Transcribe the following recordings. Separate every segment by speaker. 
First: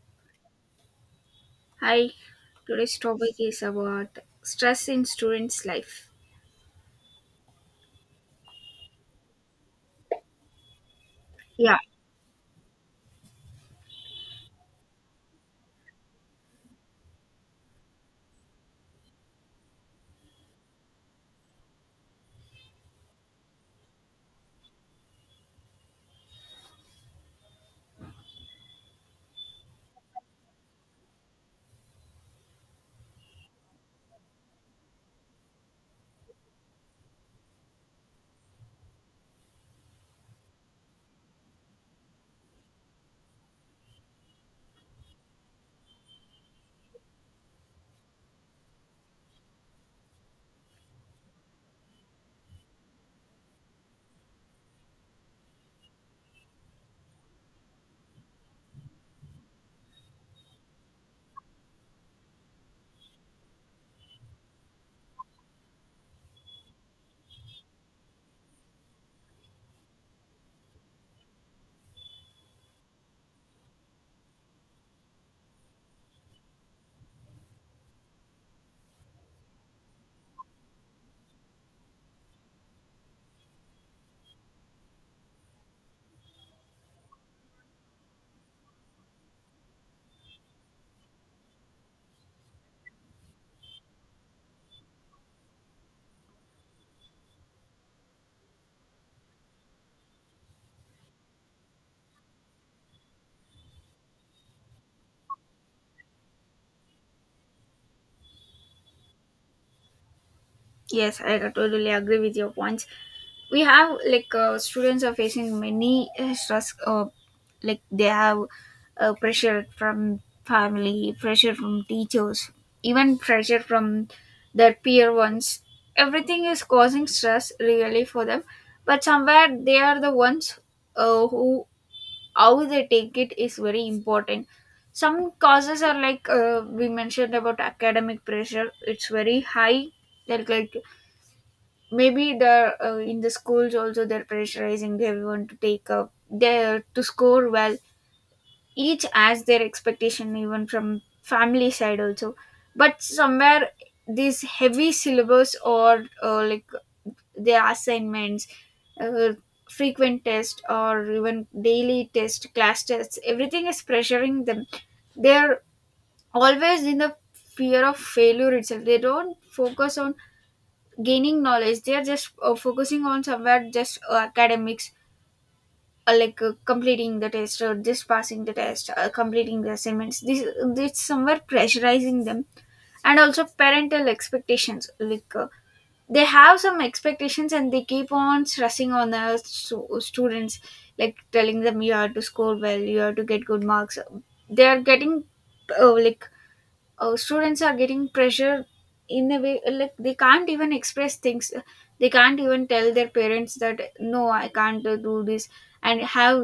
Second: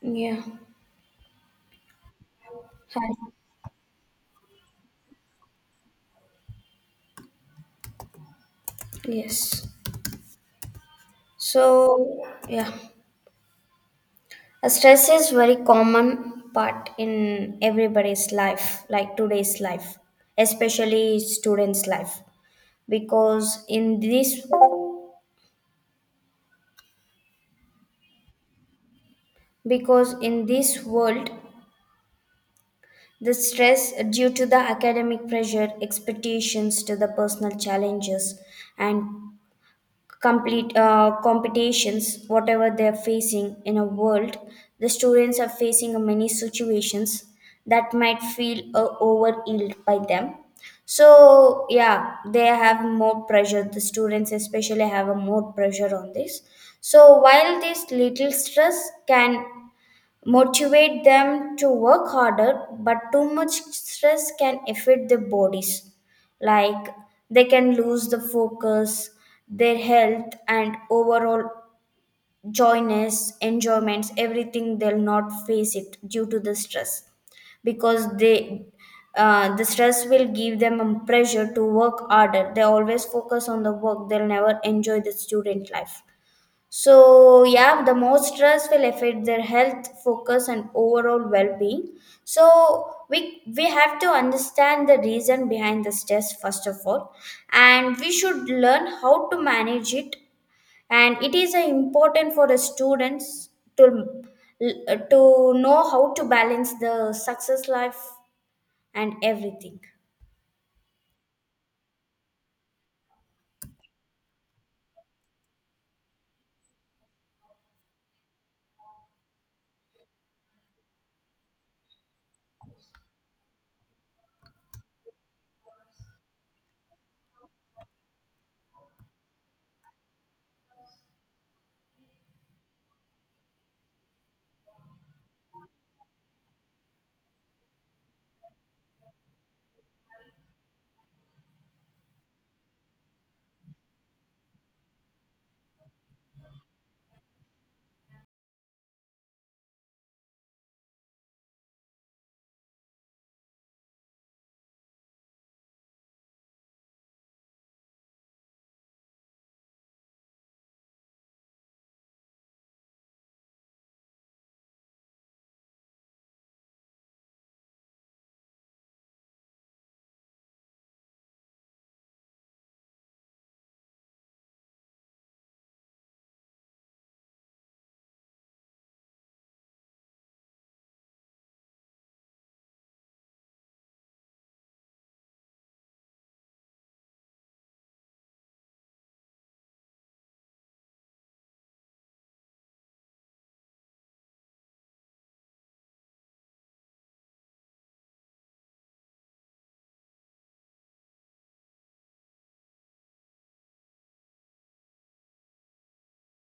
Speaker 1: Yeah.
Speaker 2: Hi, today's
Speaker 1: Hi.
Speaker 2: topic is about stress in students' life.
Speaker 1: Yes.
Speaker 2: Yeah,
Speaker 1: So, yeah, Stress is very common part in everybody's life, like today's life, especially students' life, because in this because in this world, the stress due to the academic pressure, expectations to the personal challenges, and complete competitions, whatever they're facing in a world, the students are facing many situations that might feel overwhelmed by them. So yeah, they have more pressure. The students especially have a more pressure on this. So while this little stress can motivate them to work harder but too much stress can affect their bodies, like they can lose the focus, their health, and overall joyness enjoyments everything they'll not face it due to the stress, because they the stress will give them a pressure to work harder, they always focus on the work, they'll never enjoy the student life. So, yeah, the more stress will affect their health, focus, and overall well being. So, we have to understand the reason behind the stress, first of all, and we should learn how to manage it. And it is important for the students to, to know how to balance the success life and everything.
Speaker 2: yes, I totally agree with your points. We have students are facing many stress, like they have pressure from family, pressure from teachers, even pressure from their peer ones. Everything is causing stress really for them, but somewhere they are the ones who, how they take it is very important. Some causes are we mentioned about academic pressure, it's very high, like maybe the in the schools also they're pressurizing everyone to take up there, to score well. Each has their expectation, even from family side also, but somewhere these heavy syllabus or like their assignments, uh, frequent test or even daily test, class tests, everything is pressuring them. They're always in the fear of failure itself. They don't focus on gaining knowledge, they are just focusing on somewhere just academics, like completing the test or just passing the test, completing the assignments. This somewhere pressurizing them. And also parental expectations, they have some expectations and they keep on stressing on the students, like telling them you have to score well, you have to get good marks. They are getting, uh, like students are getting pressure in a way like they can't even express things. They can't even tell their parents that no, I can't do this. And have,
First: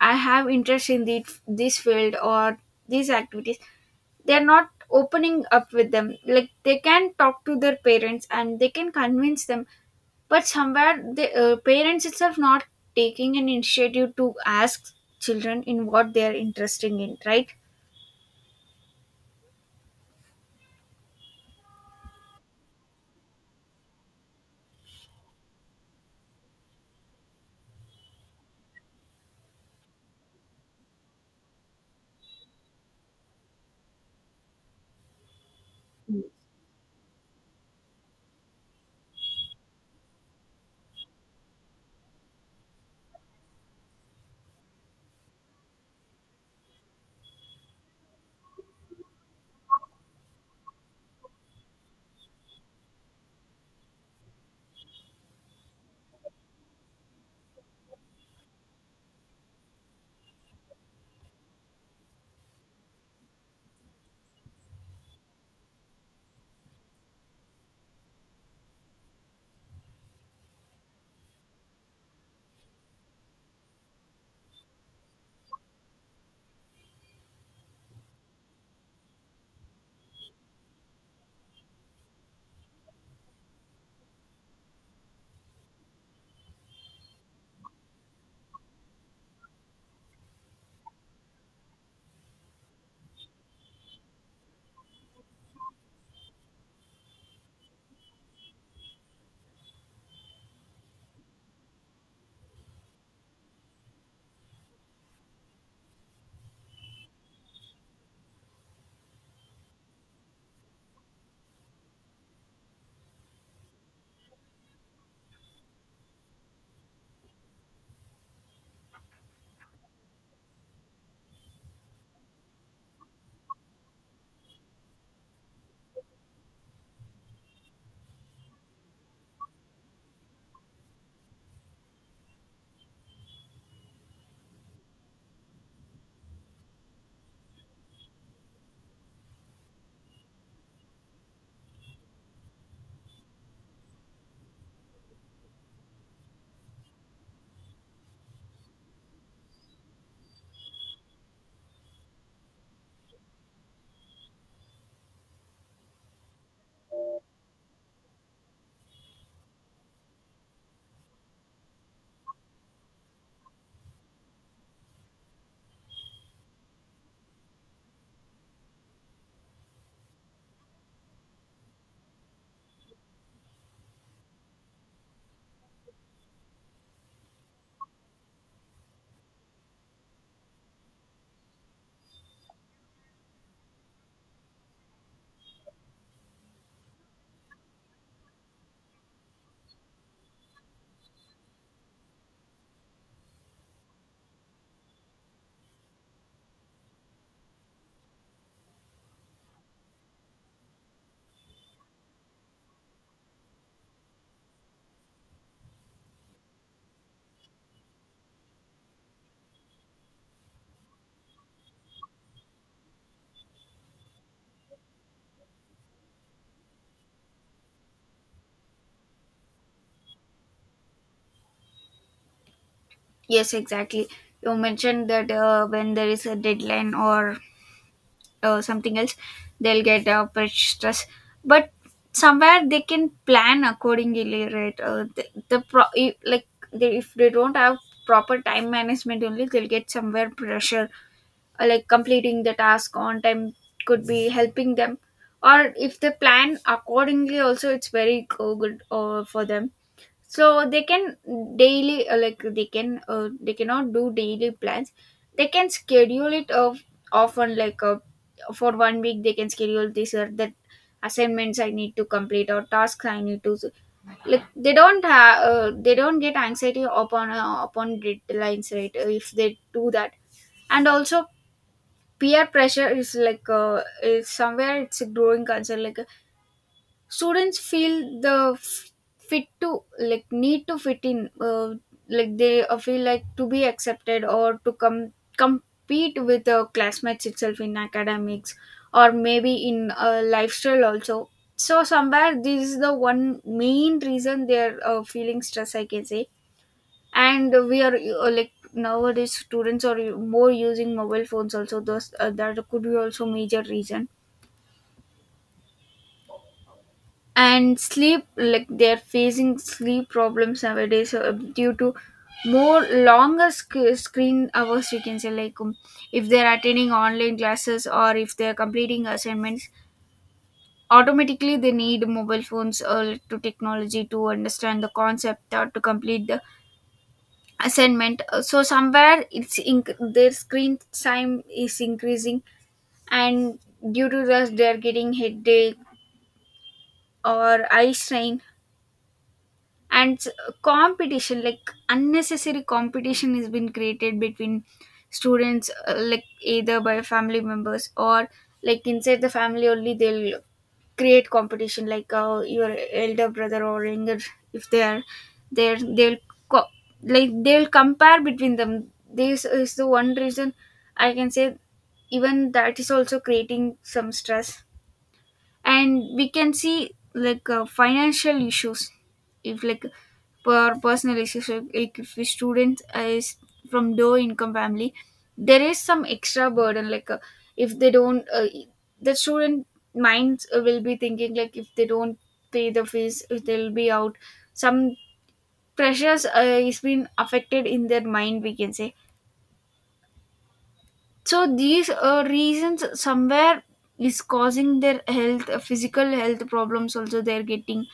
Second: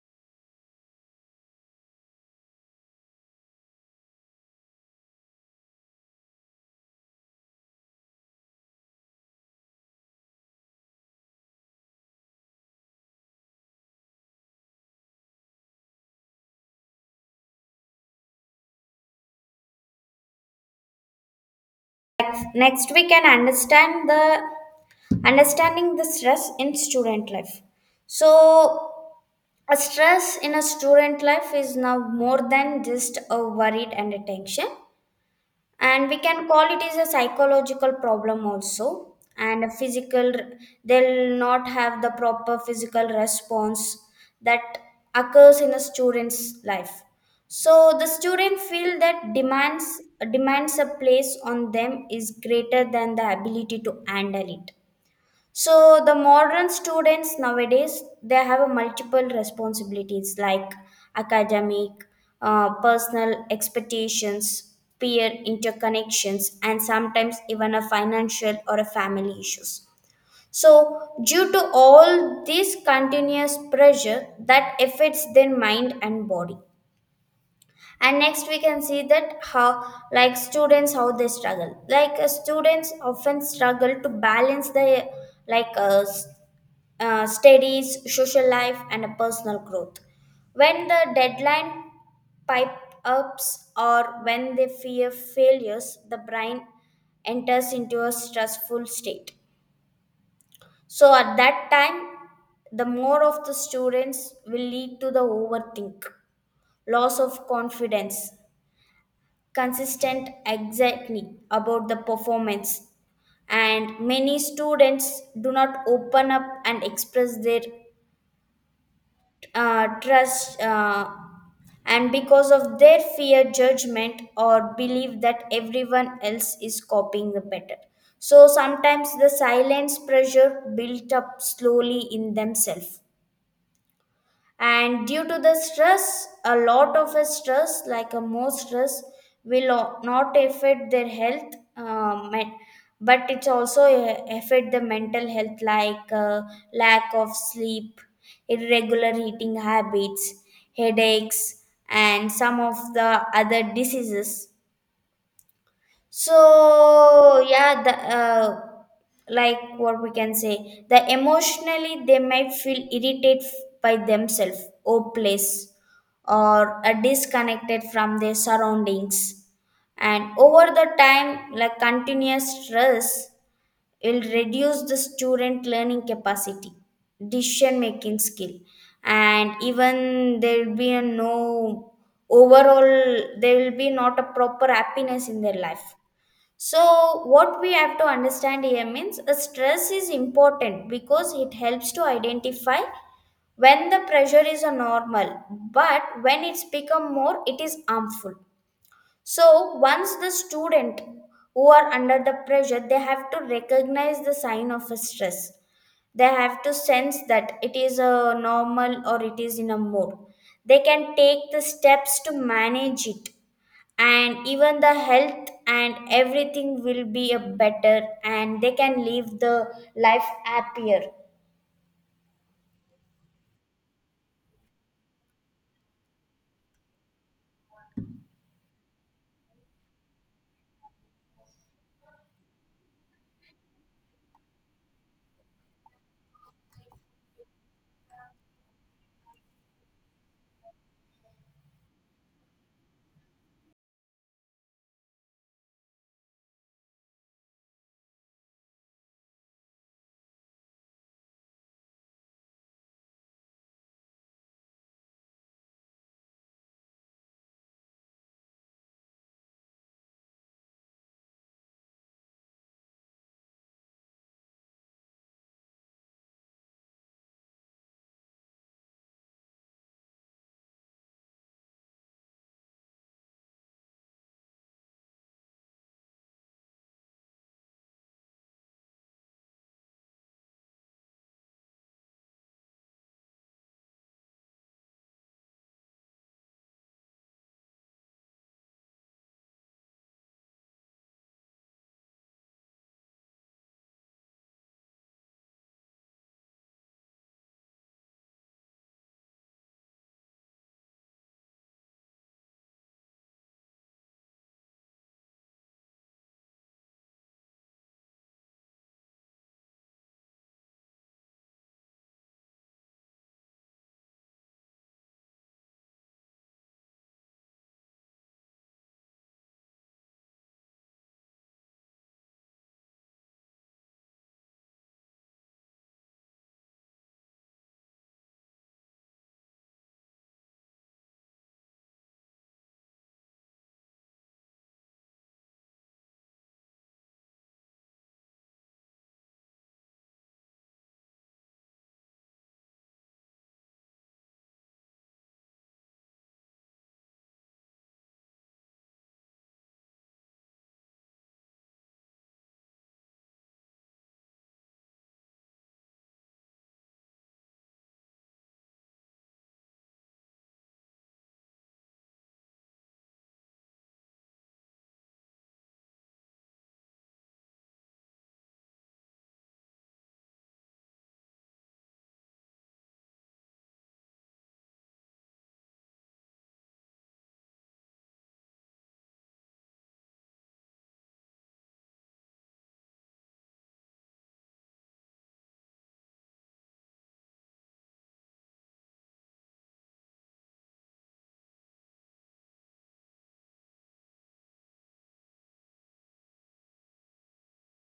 Speaker 2: I have interest in this field or these activities. They're not opening up with them, like they can talk to their parents and they can convince them, but somewhere the parents itself not taking an initiative to ask children in what they are interested in, right?
Speaker 1: Next, we can understand the understanding the stress in student life. So, a stress in a student life is now more than just a worried and a tension, and we can call it is a psychological problem also. And a physical, they'll not have the proper physical response that occurs in a student's life. So the student feel that demands a place on them is greater than the ability to handle it, so the modern students nowadays they have a multiple responsibilities like academic, personal expectations, peer interconnections, and sometimes even a financial or a family issues. So due to all this continuous pressure that affects their mind and body, and next we can see that how like students how they struggle, like students often struggle to balance the like uh, studies, social life, and a personal growth. When the deadline pipe ups or when they fear failures, the brain enters into a stressful state. So at that time, the more of the students will lead to the overthink, loss of confidence, consistent anxiety about the performance, and many students do not open up and express their trust and because of their fear judgment or belief that everyone else is copying the better, so sometimes the silence pressure built up slowly in themselves. And due to the stress, a lot of a stress like a more stress will not affect their health, but it's also affect the mental health, like lack of sleep, irregular eating habits, headaches, and some of the other diseases. So yeah, like what we can say, the emotionally they might feel irritated by themselves, hopeless, or disconnected from their surroundings. And over the time, like continuous stress will reduce the student learning capacity, decision making skill, and even there will be a no overall there will be not a proper happiness in their life. So, what we have to understand here means a stress is important because it helps to identify when the pressure is a normal, but when it's become more, it is harmful. So once the student who are under the pressure, they have to recognize the sign of a stress. They have to sense that it is a normal or it is in a mood. They can take the steps to manage it, and even the health and everything will be a better and they can live the life happier.
Speaker 2: Yes, exactly. You mentioned that when there is a deadline or something else, they'll get pressure stress. But somewhere they can plan accordingly, right? The pro if- like they, if they don't have proper time management, only they'll get somewhere pressure. Like completing the task on time could be helping them, or if they plan accordingly, also it's very good for them. So they can daily, like they can they cannot do daily plans, they can schedule it of often, for one week they can schedule this or that assignments I need to complete or tasks I need to. Like they don't have they don't get anxiety upon, upon deadlines, right? If they do that. And also peer pressure is is somewhere it's a growing concern. Like students feel the fit to, like, need to fit in, like they feel like to be accepted or to come compete with the classmates itself in academics or maybe in lifestyle also. So somewhere this is the one main reason they are feeling stress, I can say. And we are like, nowadays students are more using mobile phones also, those that could be also major reason. And sleep, like they're facing sleep problems nowadays due to more longer screen hours, we can say. If they're attending online classes or if they're completing assignments, automatically they need mobile phones or to technology to understand the concept or to complete the assignment. So somewhere it's their screen time is increasing, and due to this they're getting headache or eye strain. and s- Competition, like unnecessary competition has been created between students, like either by family members, or like inside the family only, they'll create competition, your elder brother or younger, if they are there they'll, co- like they'll compare between them. This is the one reason I can say, even that is also creating some stress. And we can see financial issues. If like, personal issues, like if a student is from low income family, there is some extra burden. If they don't the student minds will be thinking like if they don't pay the fees, if they'll be out, some pressures is been affected in their mind, we can say. So these reasons somewhere is causing their health, physical health problems also they're getting,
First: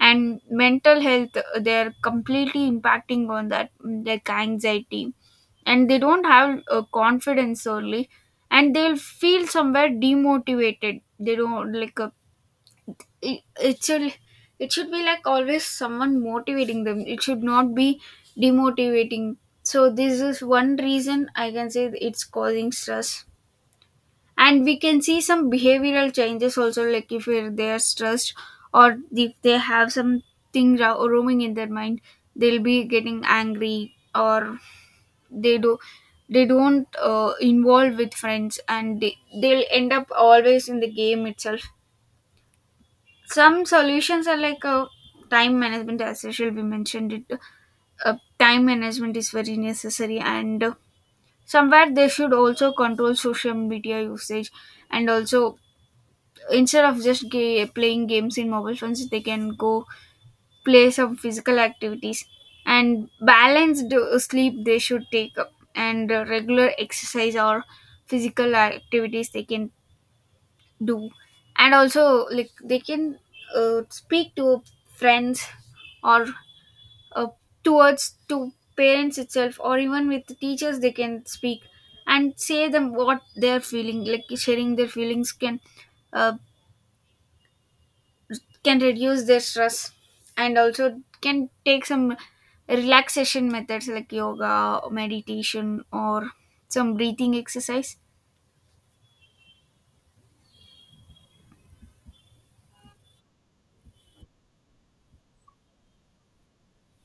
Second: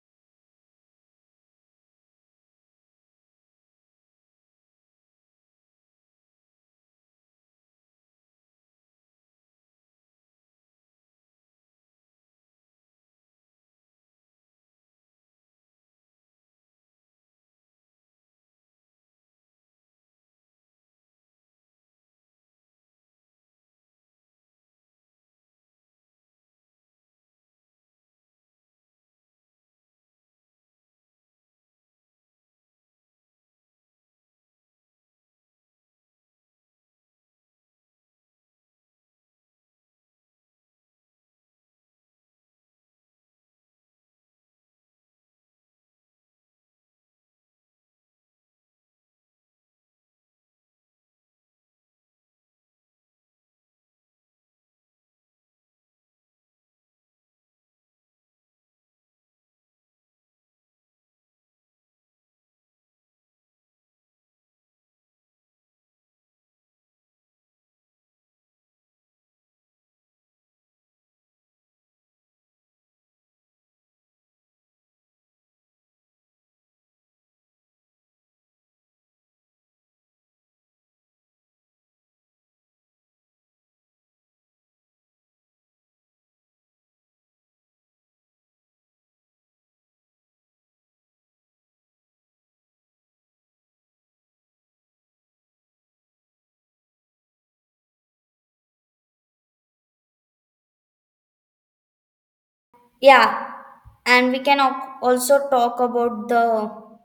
Speaker 2: and mental health, they're completely impacting on that. Like anxiety, and they don't have confidence early, and they'll feel somewhere demotivated. They don't like, it should, it should be like always someone motivating them, it should not be demotivating. So this is one reason I can say it's causing stress. And we can see some behavioral changes also, like if they are stressed, or if they have something roaming in their mind, they'll be getting angry, or they do they don't involve with friends, and they'll end up always in the game itself. Some solutions are time management, as usual we mentioned it. Time management is very necessary, and somewhere they should also control social media usage. And also, instead of just playing games in mobile phones, they can go play some physical activities. And balanced sleep they should take up, and regular exercise or physical activities they can do. And also, like they can speak to friends or uh, towards to parents itself, or even with the teachers they can speak and say them what they're feeling. Like sharing their feelings can, uh, can reduce their stress. And also can take some relaxation methods like yoga, meditation, or some breathing exercise.
Speaker 1: Yeah, and we can also talk about the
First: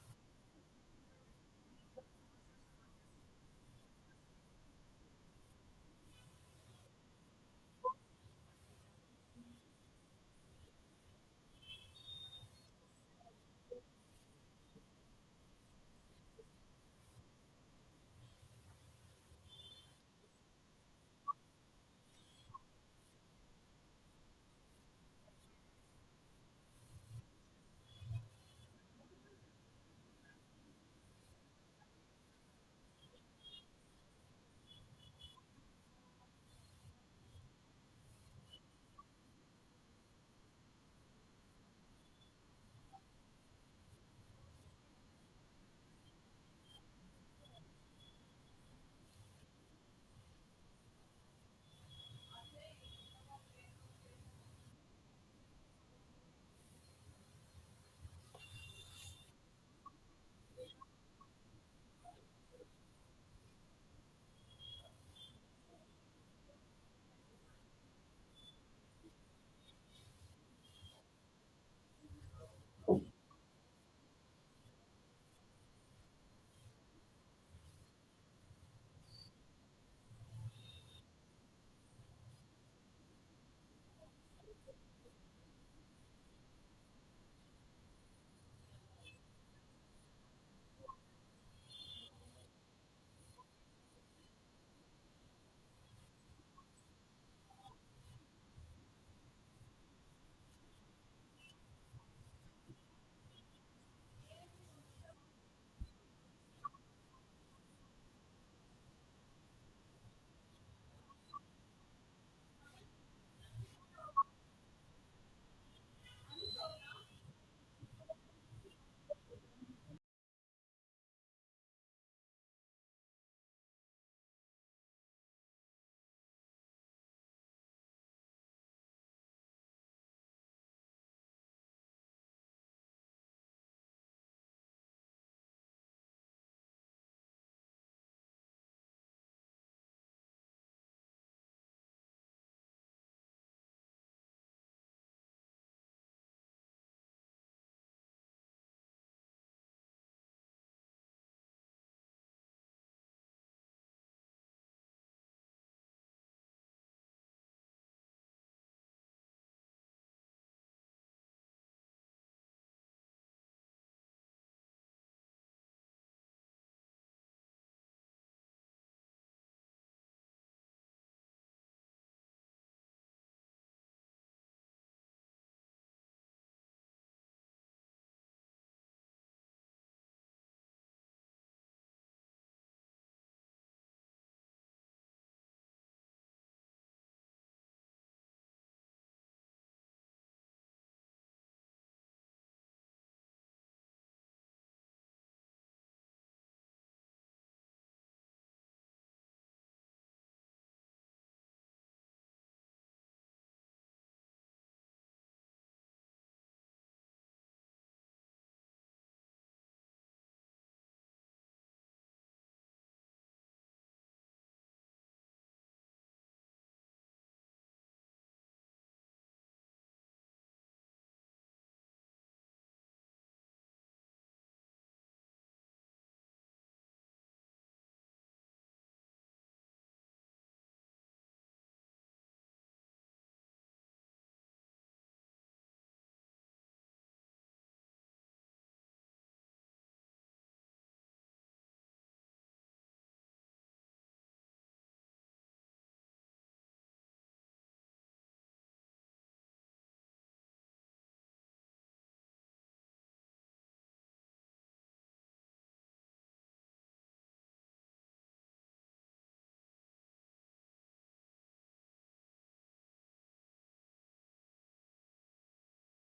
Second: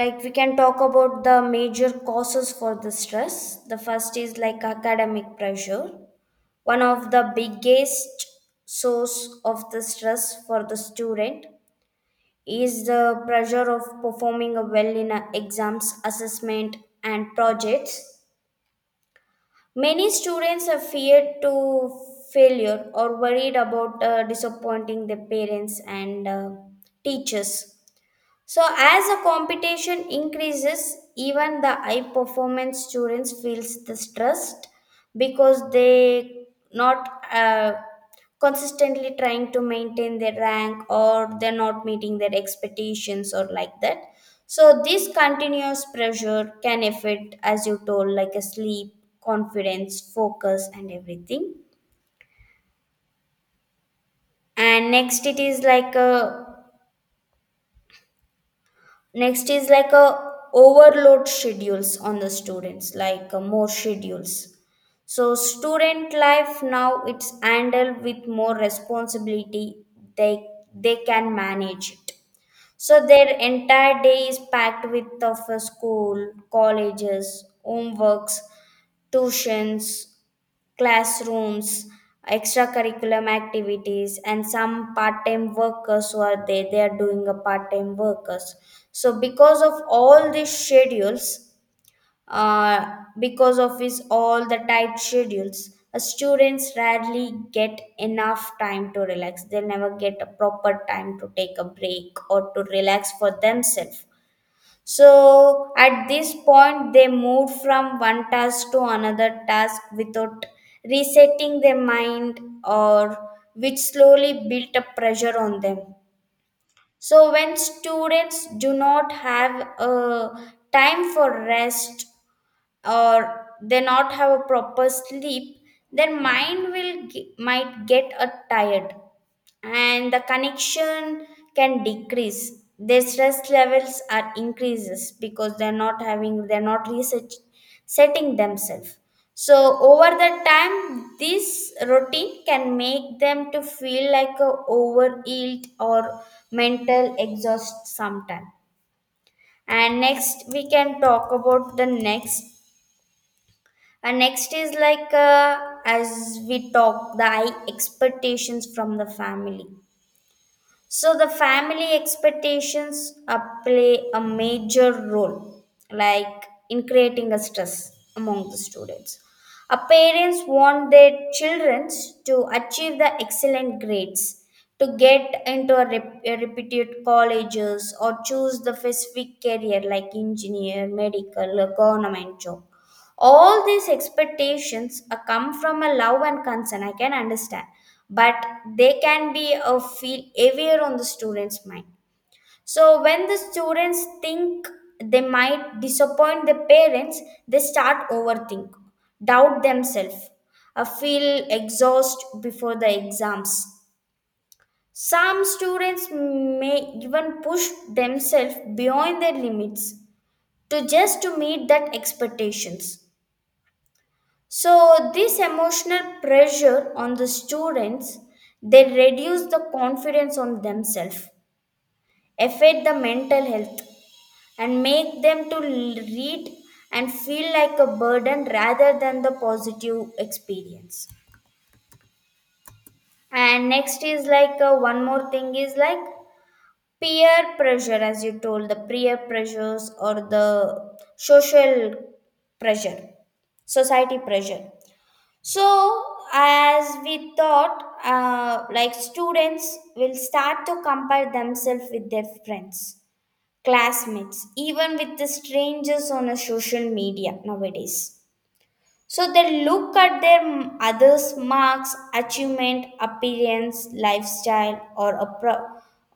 Speaker 1: like we can talk about the major causes for the stress. The first is like academic pressure, one of the biggest source of the stress for the student is the pressure of performing well in a exams assessment and projects. Many students are feared to failure or worried about disappointing their parents and teachers. So, as the competition increases, even the high performance students feels the stress, because they not consistently trying to maintain their rank or they're not meeting their expectations or like that. So, this continuous pressure can affect, as you told, like a sleep, confidence, focus, and everything. And next it is like a next is like a overload schedules on the students, like more schedules. So student life now it's handled with more responsibility. They they can manage it. So their entire day is packed with of school, colleges, homeworks, tuitions, classrooms, extracurriculum activities, and some part-time workers who are there. They are doing a part-time workers. So because of all these schedules, uh, because of his all the tight schedules, students rarely get enough time to relax. They never get a proper time to take a break or to relax for themselves. So at this point, they moved from one task to another task without resetting their mind, or which slowly built up pressure on them. So when students do not have a time for rest or they not have a proper sleep, their mind will might get a tired and the connection can decrease, their stress levels are increases because they're not having they're not research setting themselves. So over the time, this routine can make them to feel like a overhealed or mental exhaust sometime. And next we can talk about the next and next is like, as we talk, the high expectations from the family. So the family expectations play a major role, like in creating a stress among the students. A parents want their children to achieve the excellent grades, to get into a, a reputed colleges or choose the specific career like engineer, medical, or government job. All these expectations come from a love and concern, I can understand, but they can be a feel heavier on the students mind. So when the students think they might disappoint the parents, they start overthink, doubt themselves, feel exhausted before the exams. Some students may even push themselves beyond their limits to just to meet that expectations. So this emotional pressure on the students, they reduce the confidence on themselves, affect the mental health, and make them to read and feel like a burden rather than the positive experience. And next is like one more thing is like peer pressure, as you told, the peer pressures or the social pressure, society pressure. So, as we thought, like students will start to compare themselves with their friends, classmates, even with the strangers on a social media nowadays. So they look at their others' marks, achievement, appearance, lifestyle, or a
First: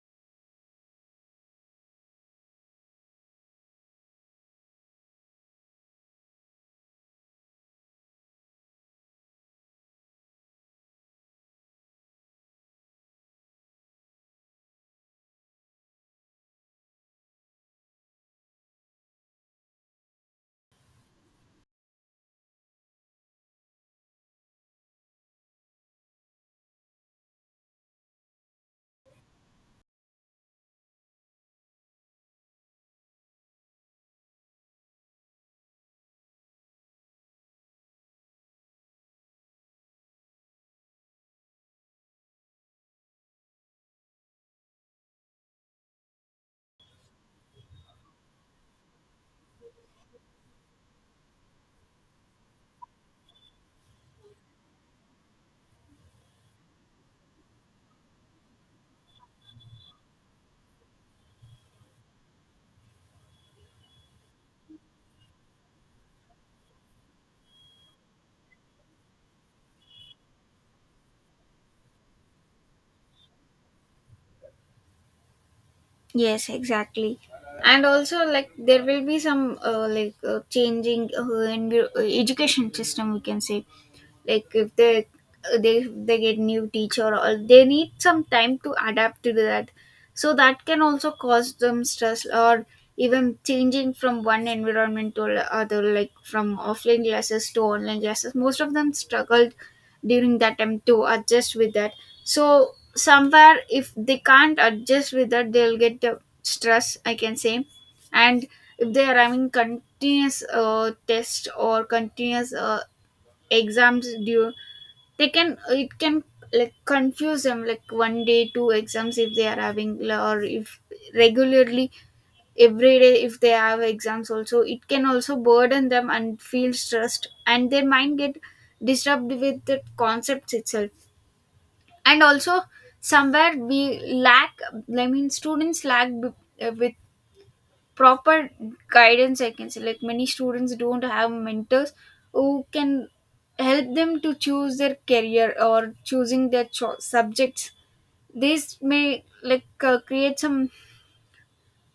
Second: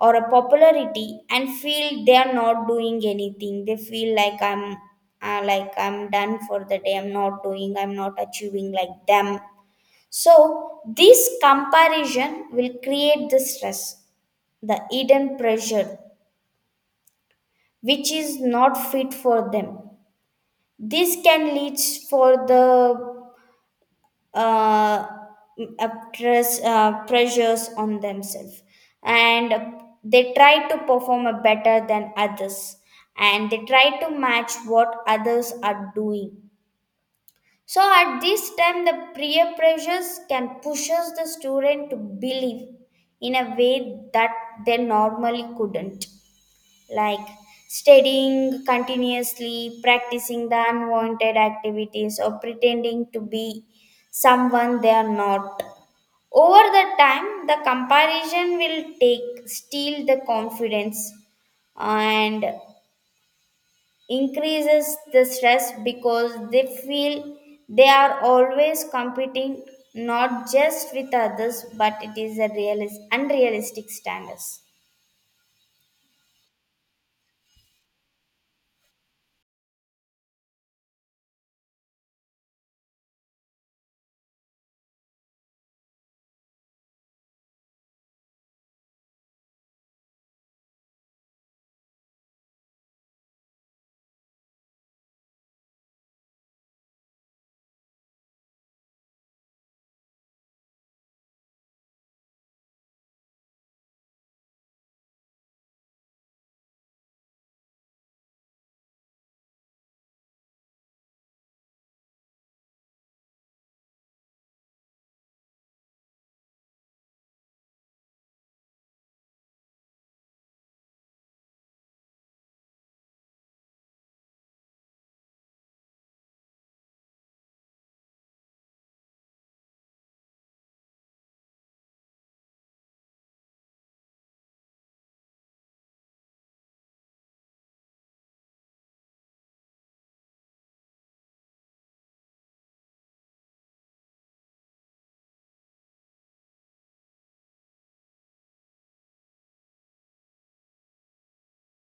Speaker 1: or a popularity, and feel they are not doing anything. They feel like I'm done for the day. I'm not doing. I'm not achieving like them. So, this comparison will create the stress, the hidden pressure, which is not fit for them. This can lead for the uh, uh, stress, pressures on themselves, and they try to perform a better than others, and they try to match what others are doing. So at this time, the peer pressures can pushes the student to believe in a way that they normally couldn't, like studying continuously, practicing the unwanted activities, or pretending to be someone they are not. Over the time, the comparison will take steal the confidence and increases the stress because they feel they are always competing not just with others but it is a unrealistic standards.
Speaker 2: Yes, exactly. And also, like there will be some changing, education system, we can say. Like if they they get new teacher, or they need some time to adapt to that, so that can also cause them stress. Or even changing from one environment to the other, like from offline classes to online classes, most of them struggled during that time to adjust with that. So somewhere if they can't adjust with that, they'll get the stress, I can say. And if they are having continuous test or continuous exams due, they can it can like confuse them. Like one day two exams if they are having, or if regularly every day if they have exams also, it can also burden them and feel stressed, and their mind get disturbed with the concepts itself. And also somewhere we lack, I mean students lack, with proper guidance I can say. Like many students don't have mentors who can help them to choose their career or choosing their subjects. This may create some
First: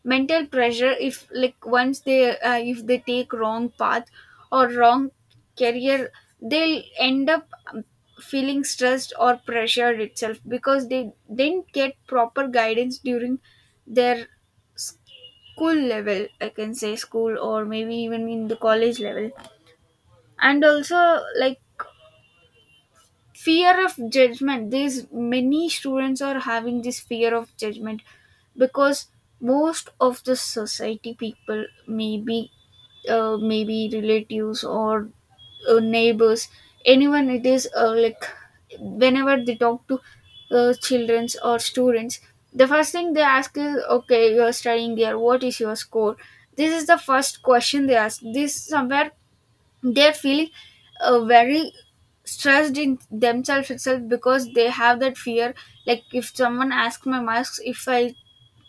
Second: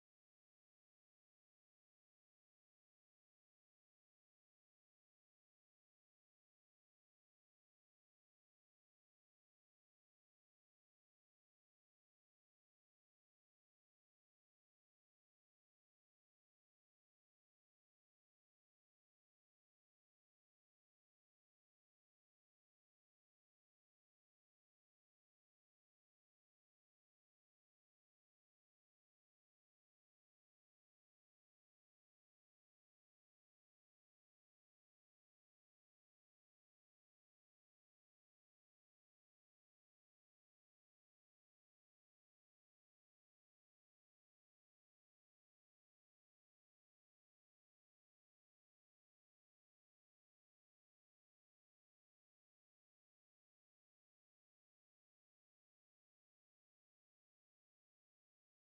Speaker 2: mental pressure, if like once they if they take wrong path or wrong career, they'll end up um, feeling stressed or pressured itself, because they didn't get proper guidance during their school level, I can say, school or maybe even in the college level. And also like, fear of judgment, these many students are having this fear of judgment, because most of the society people, maybe maybe relatives or neighbors, anyone it is, like whenever they talk to children or students, the first thing they ask is, okay, you are studying here, what is your score? This is the first question they ask. This somewhere they feel very stressed in themselves itself, because they have that fear. Like if someone asks my marks, if I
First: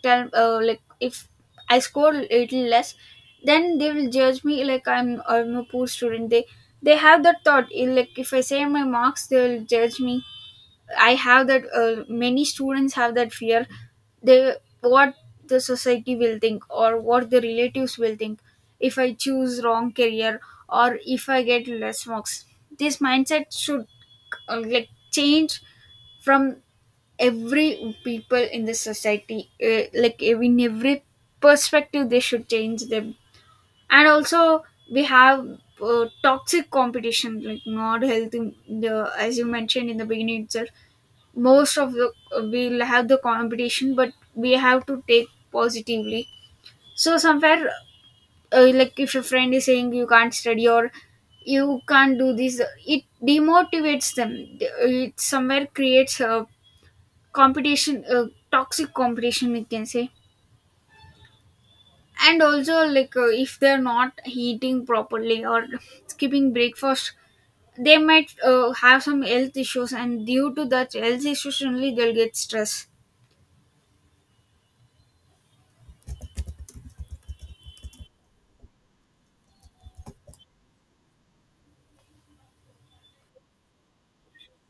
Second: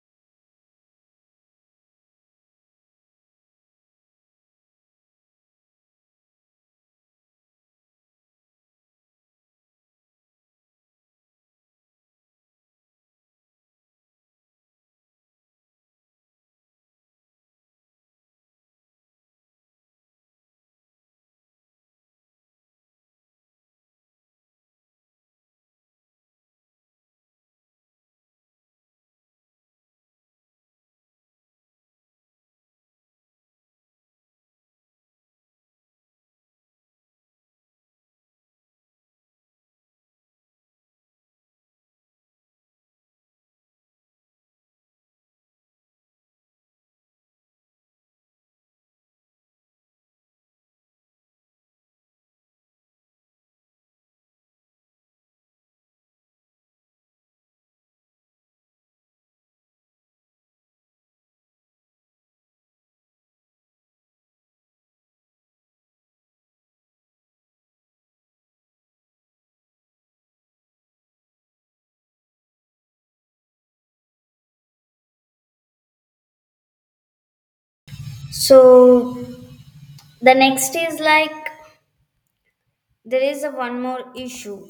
Speaker 2: tell, like if I score little less, then they will judge me like I'm a poor student. They have that thought. Like if I say my marks they will judge me. I have that Many students have that fear. They what the society will think, or what the relatives will think, if I choose wrong career or if I get less marks. This mindset should like change from every people in the society, like in every perspective, they should change them. And also we have toxic competition, like not healthy, as you mentioned in the beginning itself. Most of the, we'll have the competition, but we have to take positively. So somewhere, like if your friend is saying you can't study or you can't do this, it demotivates them. It somewhere creates a competition, a toxic competition, we can say. And also, like if they're not eating properly or skipping breakfast, they might have some health issues, and due to that health issues only, they'll get stress.
Speaker 1: So the next is like there is a one more issue,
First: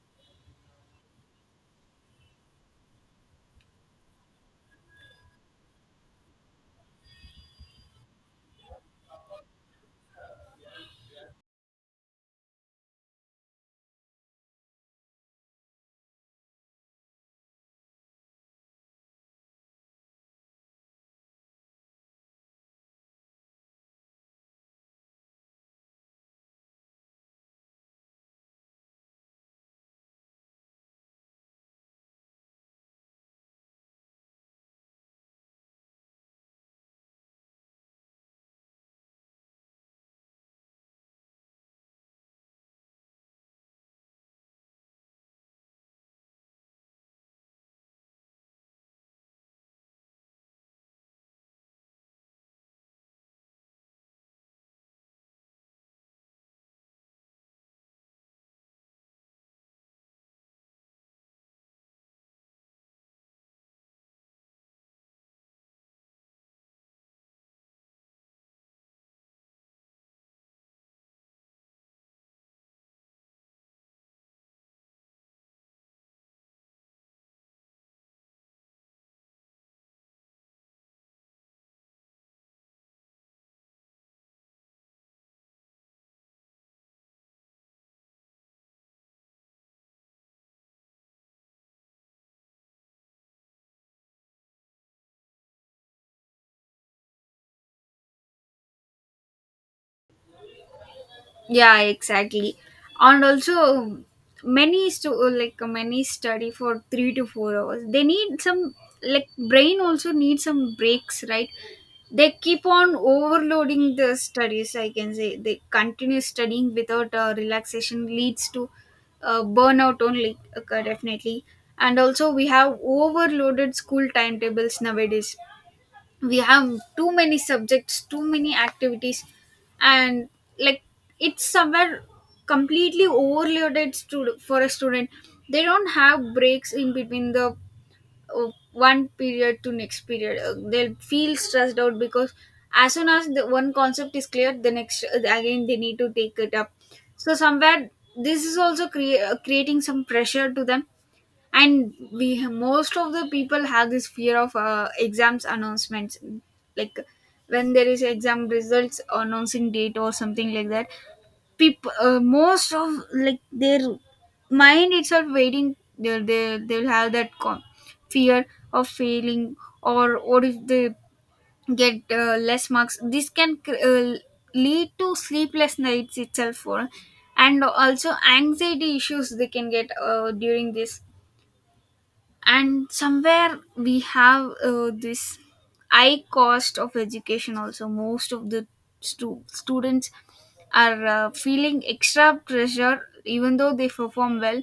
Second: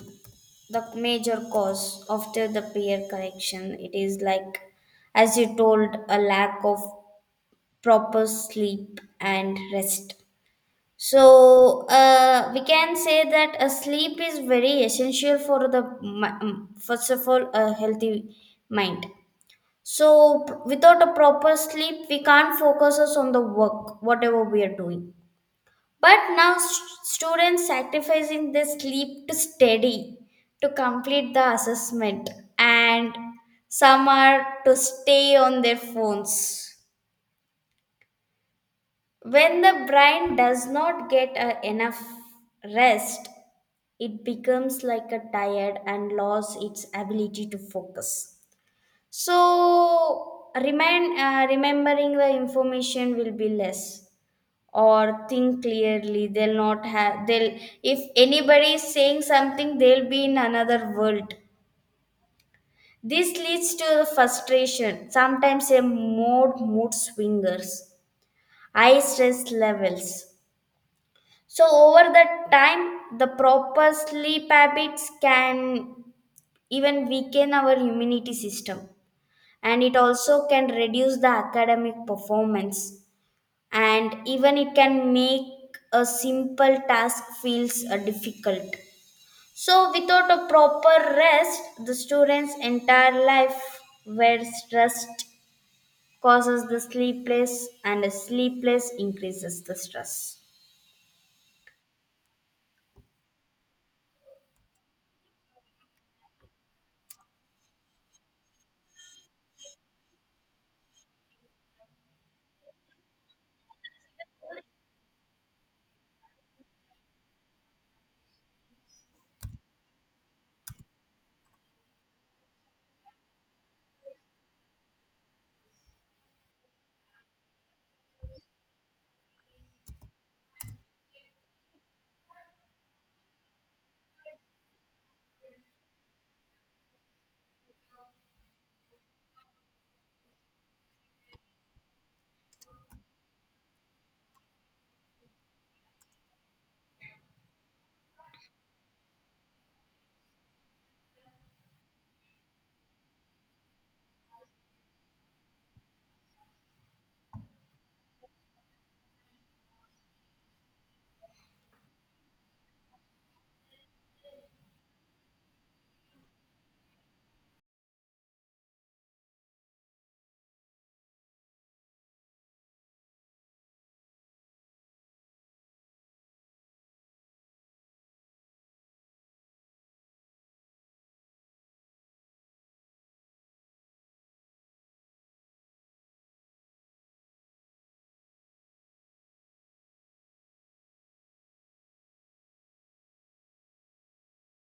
Speaker 1: the major cause after the peer correction it is like, as you told, a lack of proper sleep and rest. So we can say that a sleep is very essential for the first of all a healthy mind. So without a proper sleep, we can't focus us on the work whatever we are doing. But now students sacrificing their sleep to study, to complete the assessment, and some are to stay on their phones. When the brain does not get enough rest, it becomes like a tired and lost its ability to focus. So, remembering the information will be less or think clearly they'll not have they'll if anybody is saying something they'll be in another world. This leads to the frustration sometimes a more mood swingers, high stress levels. So over that time, the proper sleep habits can even weaken our immunity system and it also can reduce the academic performance and even it can make a simple task feels difficult. So without a proper rest, the student's entire life where stress causes the sleepless and sleepless increases the stress.
Speaker 2: Yeah, exactly. And also many like many study for 3 to 4 hours. They need some, like, brain also needs some breaks, right? They keep on overloading the studies, I can say. They continue studying without relaxation, leads to burnout only, occur definitely. And also we have overloaded school timetables nowadays. We have too many subjects, too many activities. And, like, it's somewhere completely overloaded for a student. They don't have breaks in between the one period to next period. They'll feel stressed out, because as soon as the one concept is clear, the next, again they need to take it up. So somewhere this is also creating some pressure to them. And most of the people have this fear of exams announcements. Like when there is exam results announcing date or something like that, people, most of, like, their mind itself waiting, they'll have that fear of failing, or if they get less marks, this can lead to sleepless nights itself for. And also anxiety issues they can get during this. And somewhere we have, this high cost of education also. Most of the students are feeling extra pressure. Even though they perform well,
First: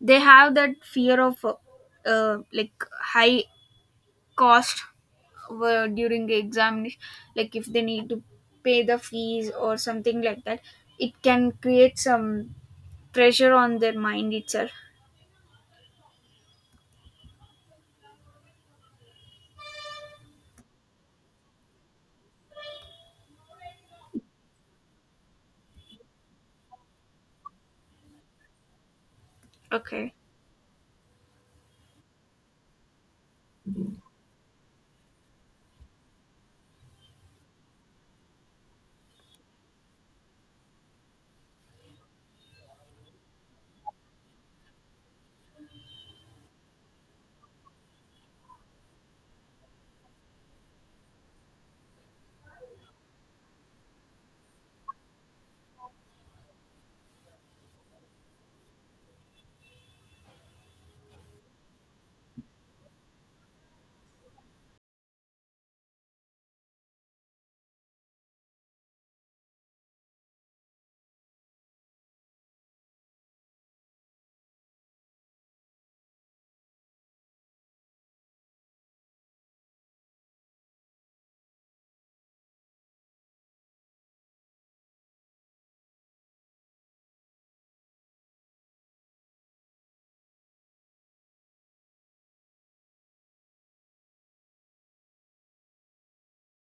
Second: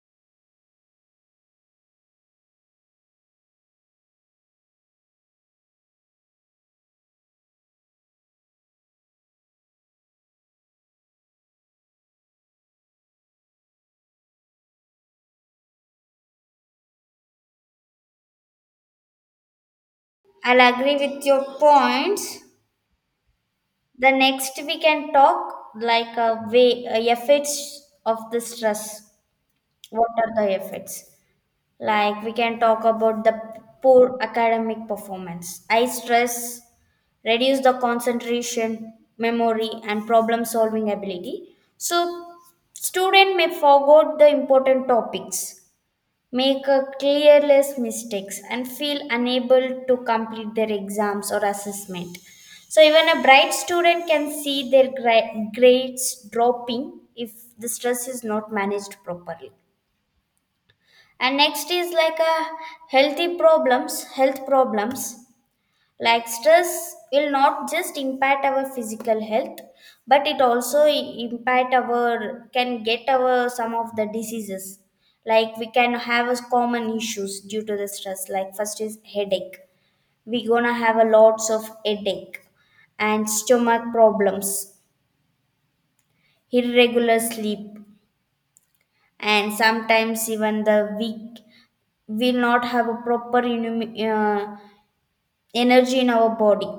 Speaker 2: they have that fear of like high cost during the examination. Like if they need to pay the fees or something like that, it can create some pressure on their mind itself.
Speaker 1: I'll agree with your points. The next we can talk like a way effects of the stress. What
Speaker 2: Okay.
Speaker 1: are the effects? Like we can talk about the poor academic performance, high stress, reduce the concentration, memory, and problem solving ability. So student may forget the important topics, make a clearless mistakes and feel unable to complete their exams or assessment. So even a bright student can see their grades dropping if the stress is not managed properly. And next is like a health problems. Like stress will not just impact our physical health, but it also I- impact our can get our some of the diseases. Like we can have as common issues due to the stress. Like first is headache, we gonna have a lots of headache, and stomach problems, irregular sleep, and sometimes even the weak will not have a proper energy in our body.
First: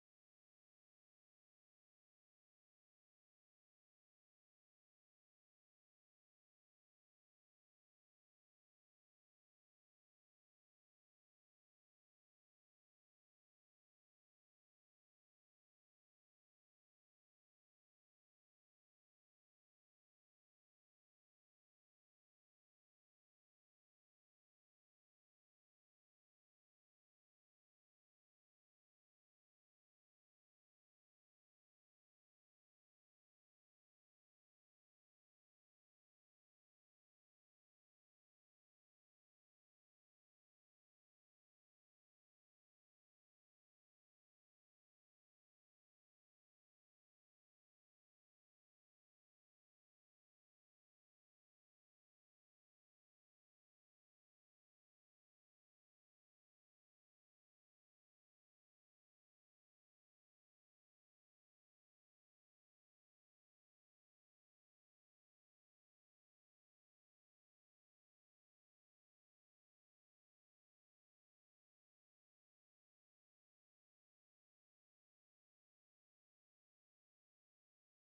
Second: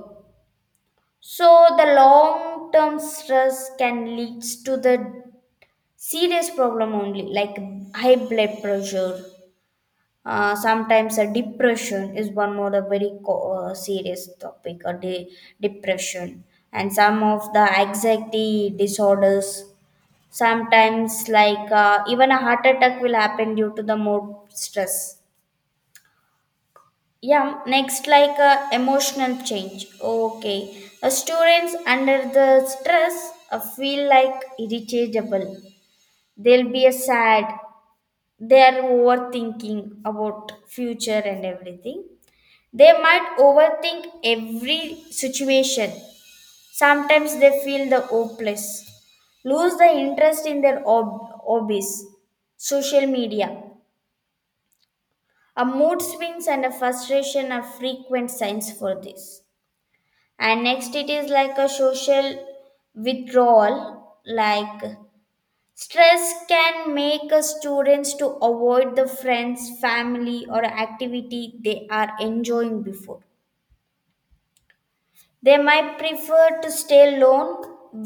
Speaker 1: So the long term stress can lead to the serious problem only, like high blood pressure. Sometimes a depression is one more a very serious topic. Depression and some of the anxiety disorders. Sometimes like even a heart attack will happen due to the more stress. Yeah, next, like emotional change. Okay. Students under the stress feel like irritable. They'll be sad. They are overthinking about future and everything. They might overthink every situation. Sometimes they feel the hopeless. Lose the interest in their hobbies. Social media. A mood swings and a frustration are frequent signs for this. And next it is like a social withdrawal. Like stress can make a students to avoid the friends, family or activity they are enjoying before. They might prefer to stay alone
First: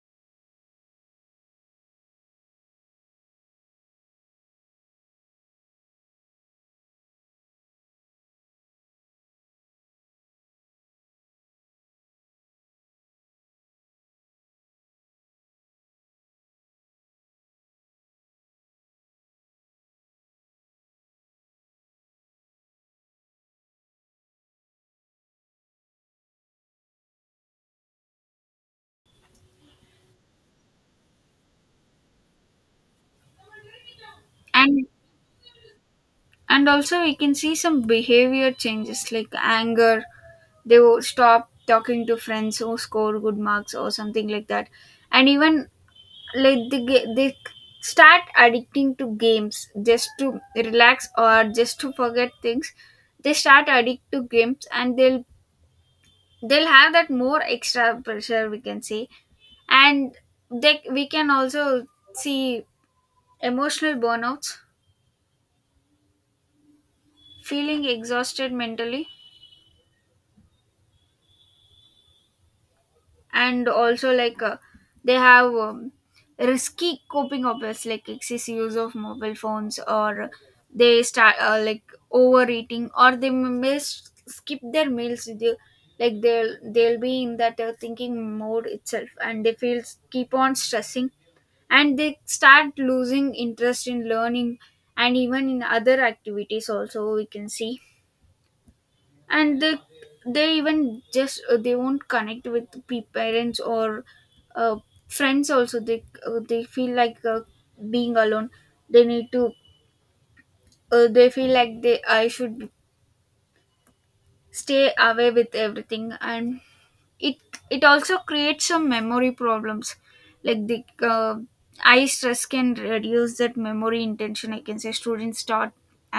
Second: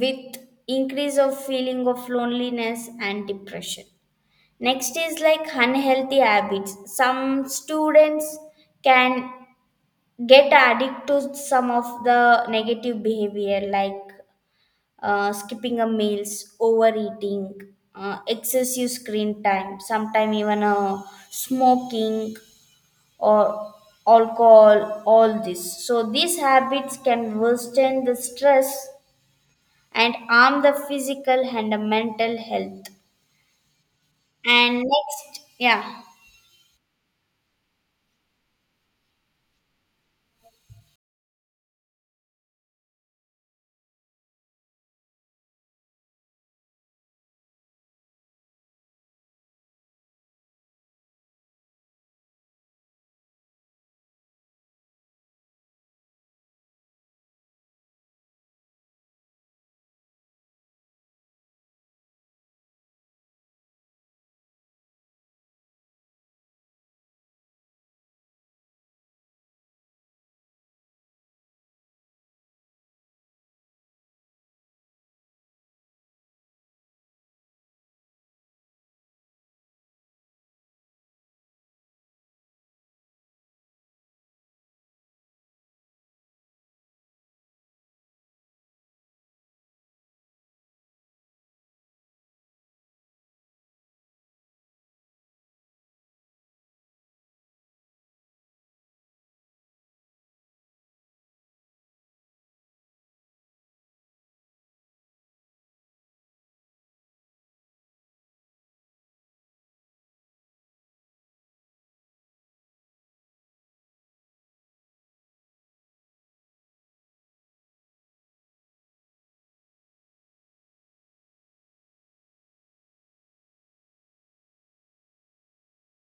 Speaker 1: with increase of feeling of loneliness and depression. Next is like unhealthy habits. Some students can get addicted to some of the negative behavior like skipping a meals, overeating, excessive screen time, sometimes even smoking or alcohol, all this. So these habits can worsen the stress and harm the physical and the mental health. And
Speaker 2: and
Speaker 1: next, yeah,
Speaker 2: and also we can see some behavior changes like anger. They will stop talking to friends who score good marks or something like that. And even, like they start addicting to games just to relax or just to forget things. They start addict to games, and they'll have that more extra pressure, we can say. And they we can also see emotional burnouts, feeling exhausted mentally. And also, like, they have risky coping habits like excessive use of mobile phones, or they start, like, overeating, or they may skip their meals. Like, they'll be in that thinking mode itself, and they feel keep on stressing. And they start losing interest in learning, and even in other activities also we can see. And they even just, they won't connect with parents or uh, friends also. They feel like, being alone. They need to, they feel like they, I should stay away with everything. And it it also creates some memory problems. Like the, eye stress can reduce that memory intention, I can say. Students start,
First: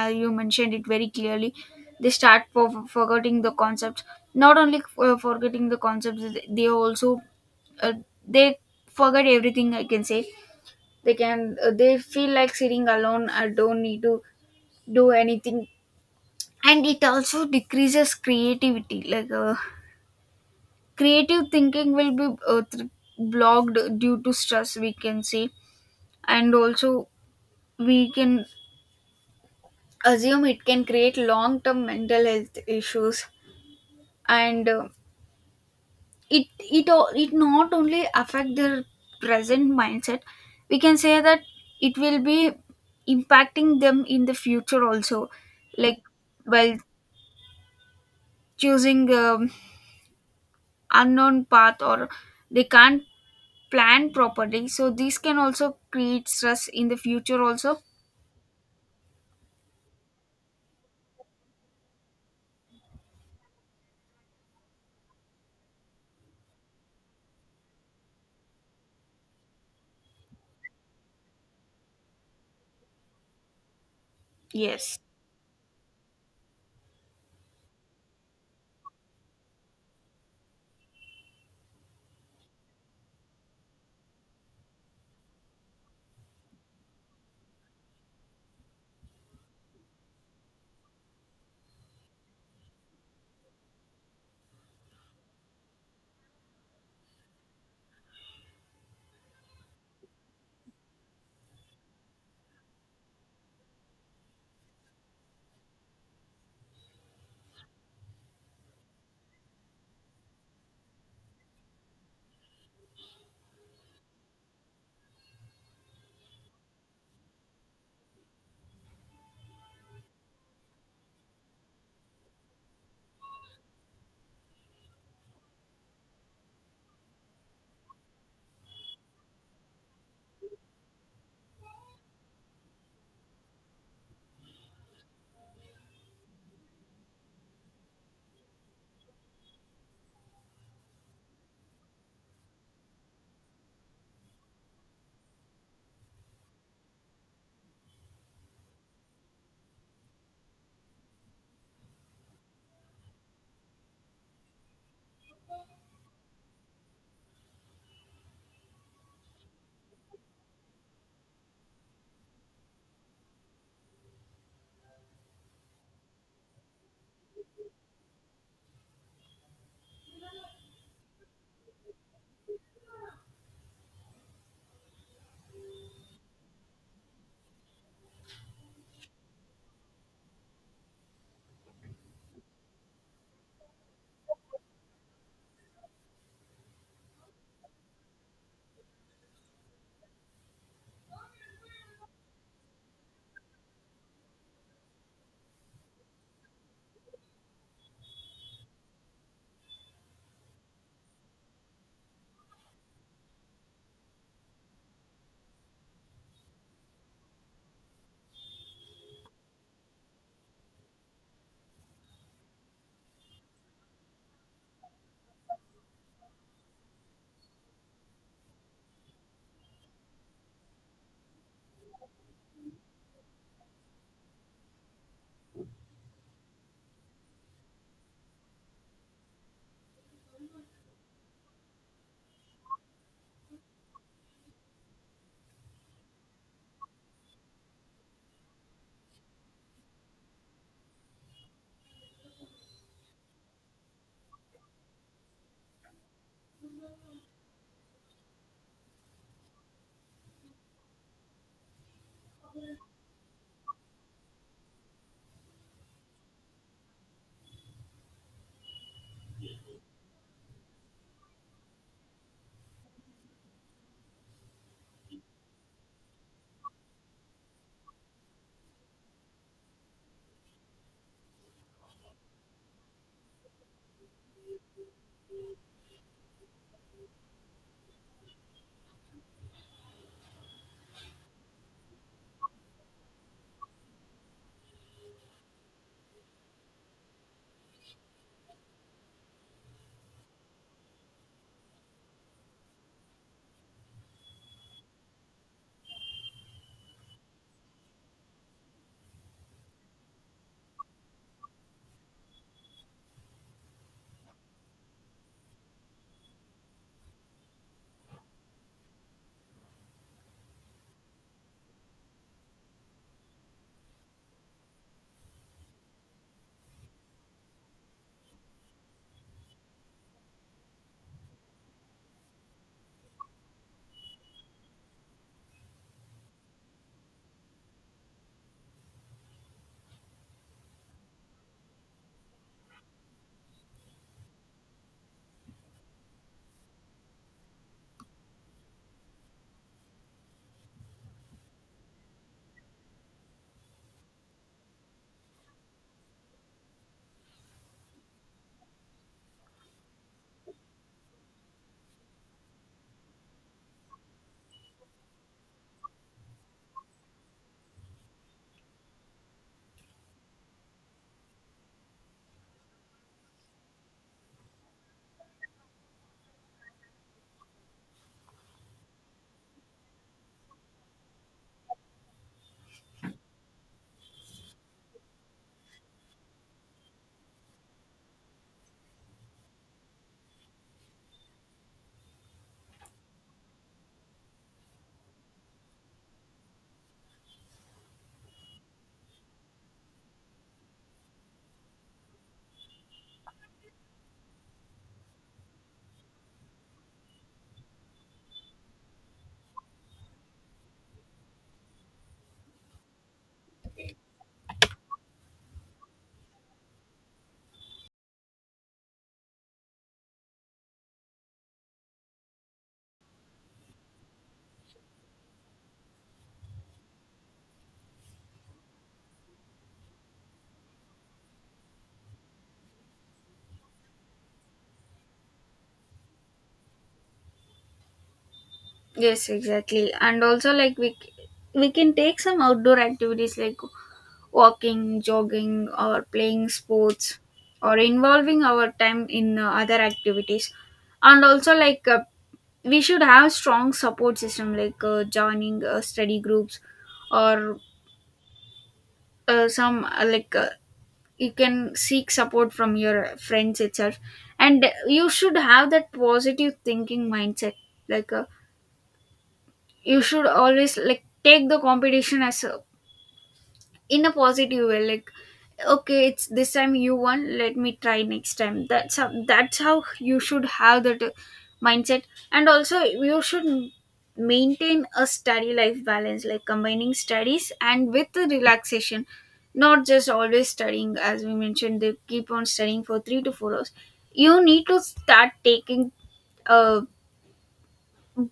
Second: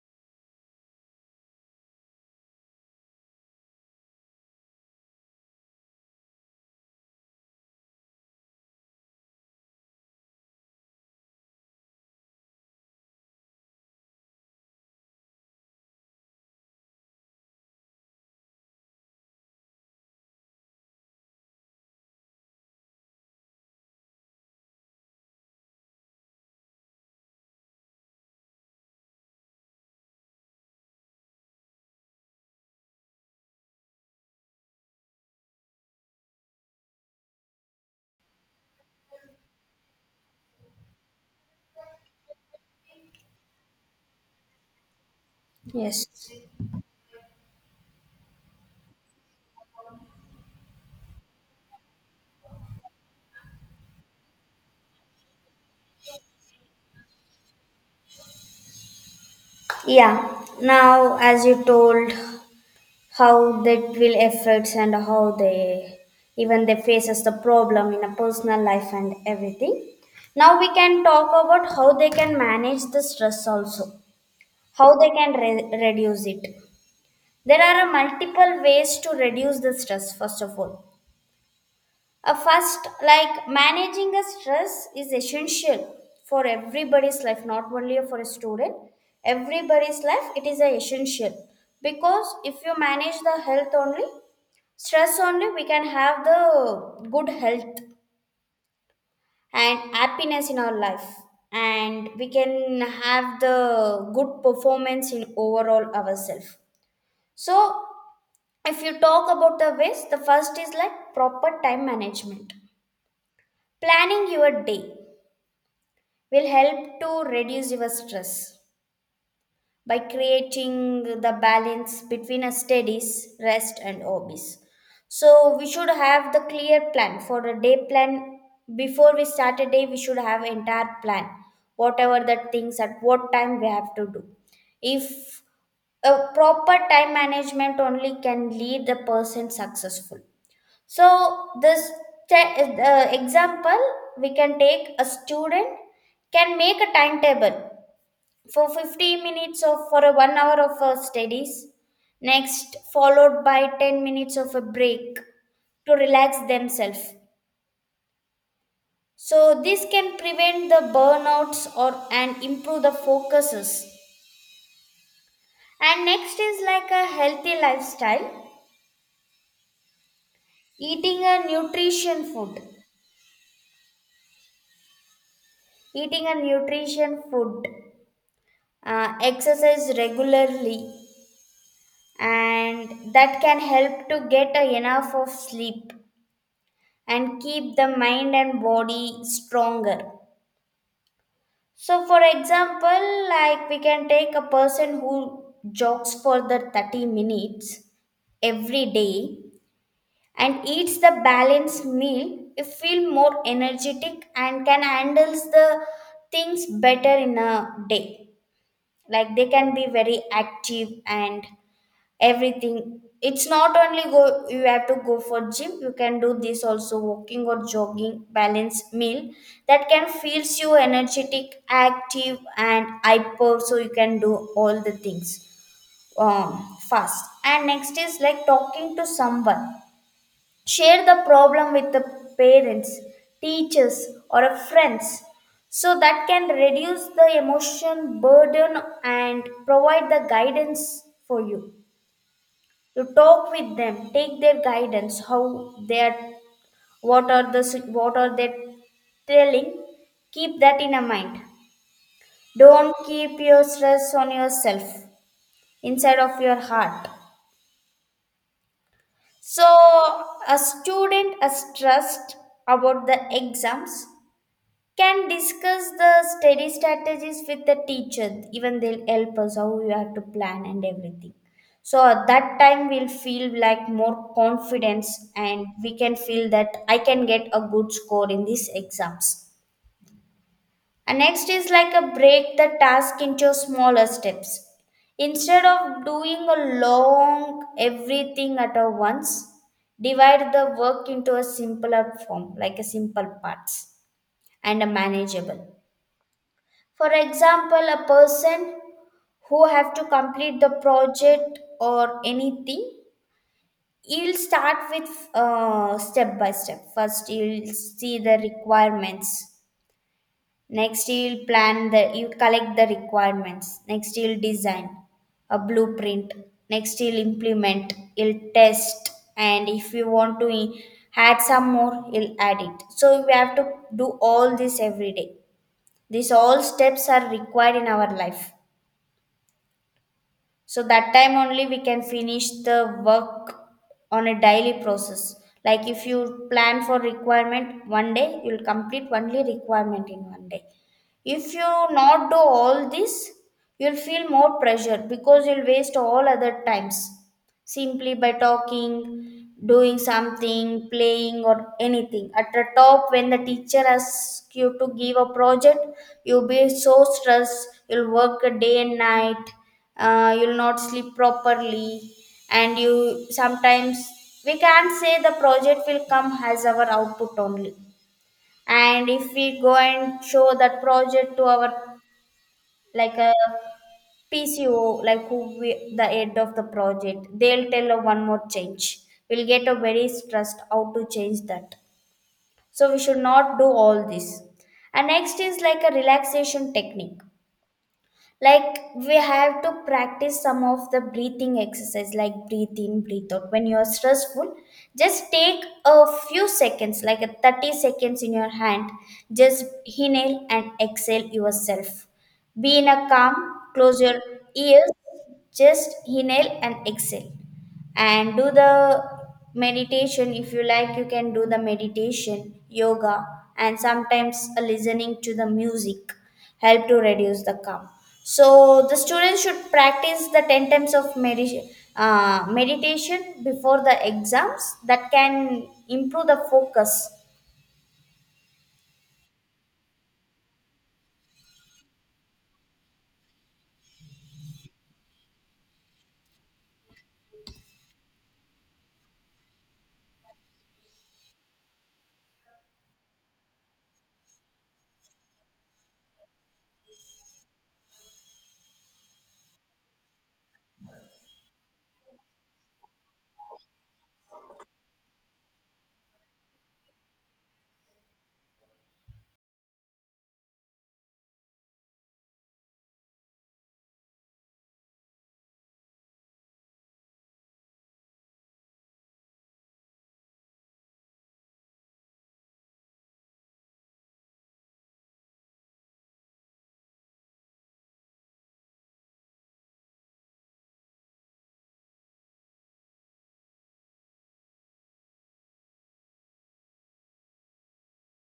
Speaker 2: as you mentioned it very clearly, they start forgetting the concepts. Not only forgetting the concepts, they also, uh, they forget everything, I can say. They can, they feel like sitting alone, I don't need to do anything. And it also decreases creativity, like, creative thinking will be blocked due to stress, we can say. And also we can assume it can create long term mental health issues. And, it, it not only affect their present mindset. We can say that it will be impacting them in the future also. Like
Speaker 1: yes.
Speaker 2: while choosing, unknown path, or they can't planned properly, so these can also create stress in the future also.
Speaker 1: Yeah, now as you told how that will affects and how they even they faces the problem in a personal life and everything, now we can talk about how they can manage the stress also, how
Speaker 2: Yes.
Speaker 1: they can reduce it. There are a multiple ways to reduce the stress. First of all, a first like managing a stress is essential for everybody's life, not only for a student. Everybody's life it is a essential, because if you manage the health only, stress only, we can have the good health and happiness in our life, and we can have the good performance in overall ourselves. So if you talk about the ways, the first is like proper time management. Planning your day will help to reduce your stress by creating the balance between our studies, rest, and hobbies. So we should have the clear plan for a day plan. Before we start a day, we should have entire plan. Whatever the things at what time we have to do. If a proper time management only can lead the person successful. So this te- example, we can take a student can make a timetable for 50 minutes of for a 1 hour of studies, next followed by 10 minutes of a break to relax themselves. So this can prevent the burnouts or and improve the focuses. And next is like a healthy lifestyle. eating a nutrition food Eating a nutrition food, exercise regularly, and that can help to get a enough of sleep and keep the mind and body stronger. So for example, like we can take a person who jogs for the 30 minutes every day and eats the balanced meal, you feel more energetic and can handles the things better in a day. Like they can be very active, and everything. It's not only go you have to go for gym, you can do this also, walking or jogging, balance meal. That can feels you energetic, active and hyper, so you can do all the things fast. And next is like talking to someone. Share the problem with the parents, teachers or a friends, so that can reduce the emotion burden and provide the guidance for you. You talk with them, take their guidance, how they are, what are they telling, keep that in a mind. Don't keep your stress on yourself, inside of your heart. So a student is stressed about the exams, can discuss the study strategies with the teacher, even they'll help us how we have to plan and everything. So at that time we'll feel like more confidence, and we can feel that I can get a good score in these exams. And next is like a break the task into smaller steps. Instead of doing a long everything at a once, divide the work into a simpler form, like a simple parts and a manageable. For example, a person who have to complete the project or anything, he'll start with step by step. First, he'll see the requirements. Next, he'll he'll collect the requirements. Next, he'll design a blueprint. Next, he'll test. And if you want to add some more, he'll add it. So we have to do all this every day. These all steps are required in our life, so that time only we can finish the work on a daily process. Like if you plan for requirement one day, you'll complete only requirement in one day. If you not do all this, you'll feel more pressure because you'll waste all other times simply by talking, doing something, playing or anything at the top. When the teacher asks you to give a project, you'll be so stressed, you'll work a day and night, you'll not sleep properly. And you sometimes, we can't say the project will come as our output only. And if we go and show that project to our, like a PCO, like who we, the head of the project, they'll tell one more change. We'll get a very stressed how to change that. So we should not do all this. And next is like a relaxation technique. Like we have to practice some of the breathing exercise, like breathe in, breathe out. When you're stressful, just take a few seconds, like a 30 seconds in your hand, just inhale and exhale yourself. Be in a calm, close your ears, just inhale and exhale, and do the meditation. If you like, you can do the meditation, yoga, and sometimes a listening to the music help to reduce the calm. So the students should practice the 10 times of meditation, meditation before the exams, that can improve the focus.
Speaker 2: Yes, exactly. And also, like we can take some outdoor activities like walking, jogging, or playing sports, or involving our time in other activities. And also, like, we should have strong support system, like joining study groups, or some like, you can seek support from your friends itself. And you should have that positive thinking mindset, like, you should always, like, take the competition as a, in a positive way. Like, okay, it's this time you won, let me try next time. That's how, that's how you should have that, mindset. And also you should maintain a study life balance, like combining studies and with the relaxation, not just always studying. As we mentioned, they keep on studying for 3 to 4 hours. You need to start taking uh,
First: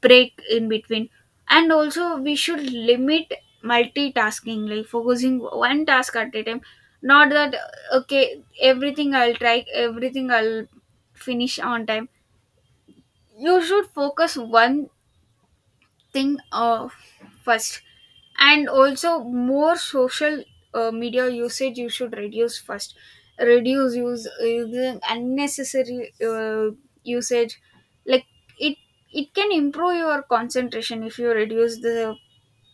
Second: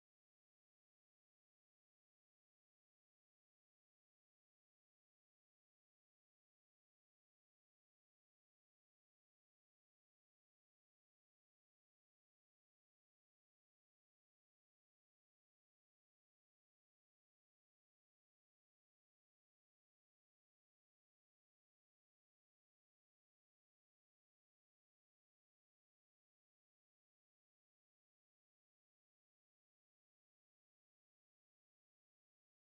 Speaker 2: break in between. And also we should limit multitasking, like focusing one task at a time, not that, okay, everything I'll try, everything I'll finish on time. You should focus one thing, first. And also more social media usage you should reduce. First reduce use, using unnecessary usage. Like, it it can improve your concentration if you reduce the,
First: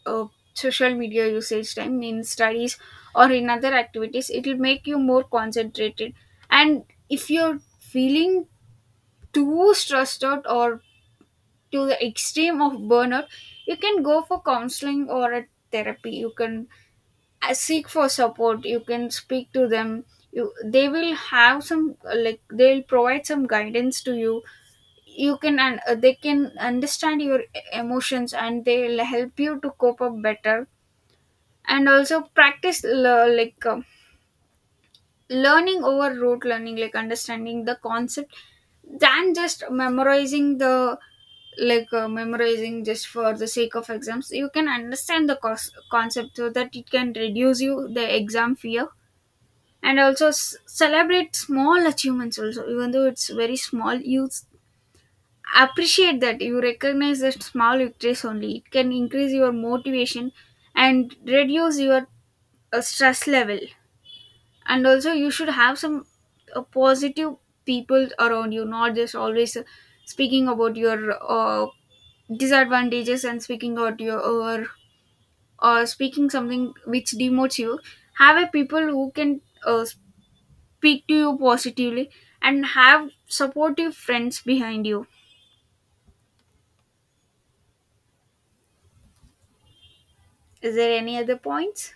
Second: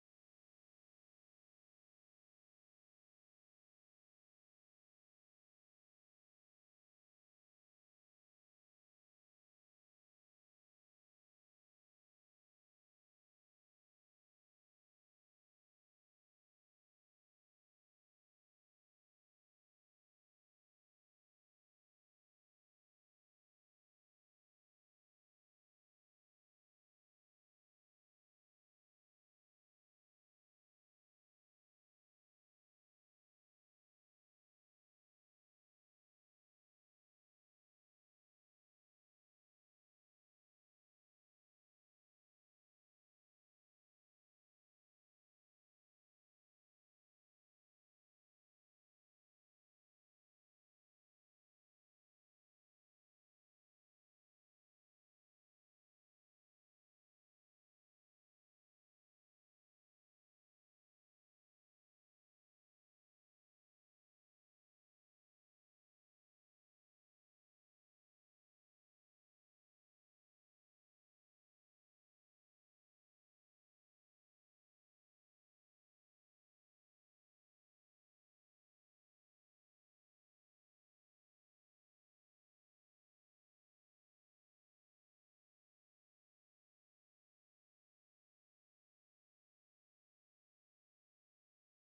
Speaker 2: uh, social media usage time. In studies or in other activities, it will make you more concentrated. And if you're feeling too stressed out, or to the extreme of burnout, you can go for counseling or a therapy. You can, seek for support. You can speak to them. You, they will have some, like, they'll provide some guidance to you. You can, and, they can understand your emotions, and they'll help you to cope up better. And also practice, like, learning over rote learning, like understanding the concept than just memorizing the, like, memorizing just for the sake of exams. You can understand the concept, so that it can reduce you the exam fear. And also celebrate small achievements also. Even though it's very small, you appreciate that, you recognize that small victories only. It can increase your motivation and reduce your stress level. And also you should have some positive people around you, not just always speaking about your disadvantages and speaking out your, or speaking something which demotes you. Have a people who can uh, speak to you positively, and have supportive friends behind you. Is there any other points?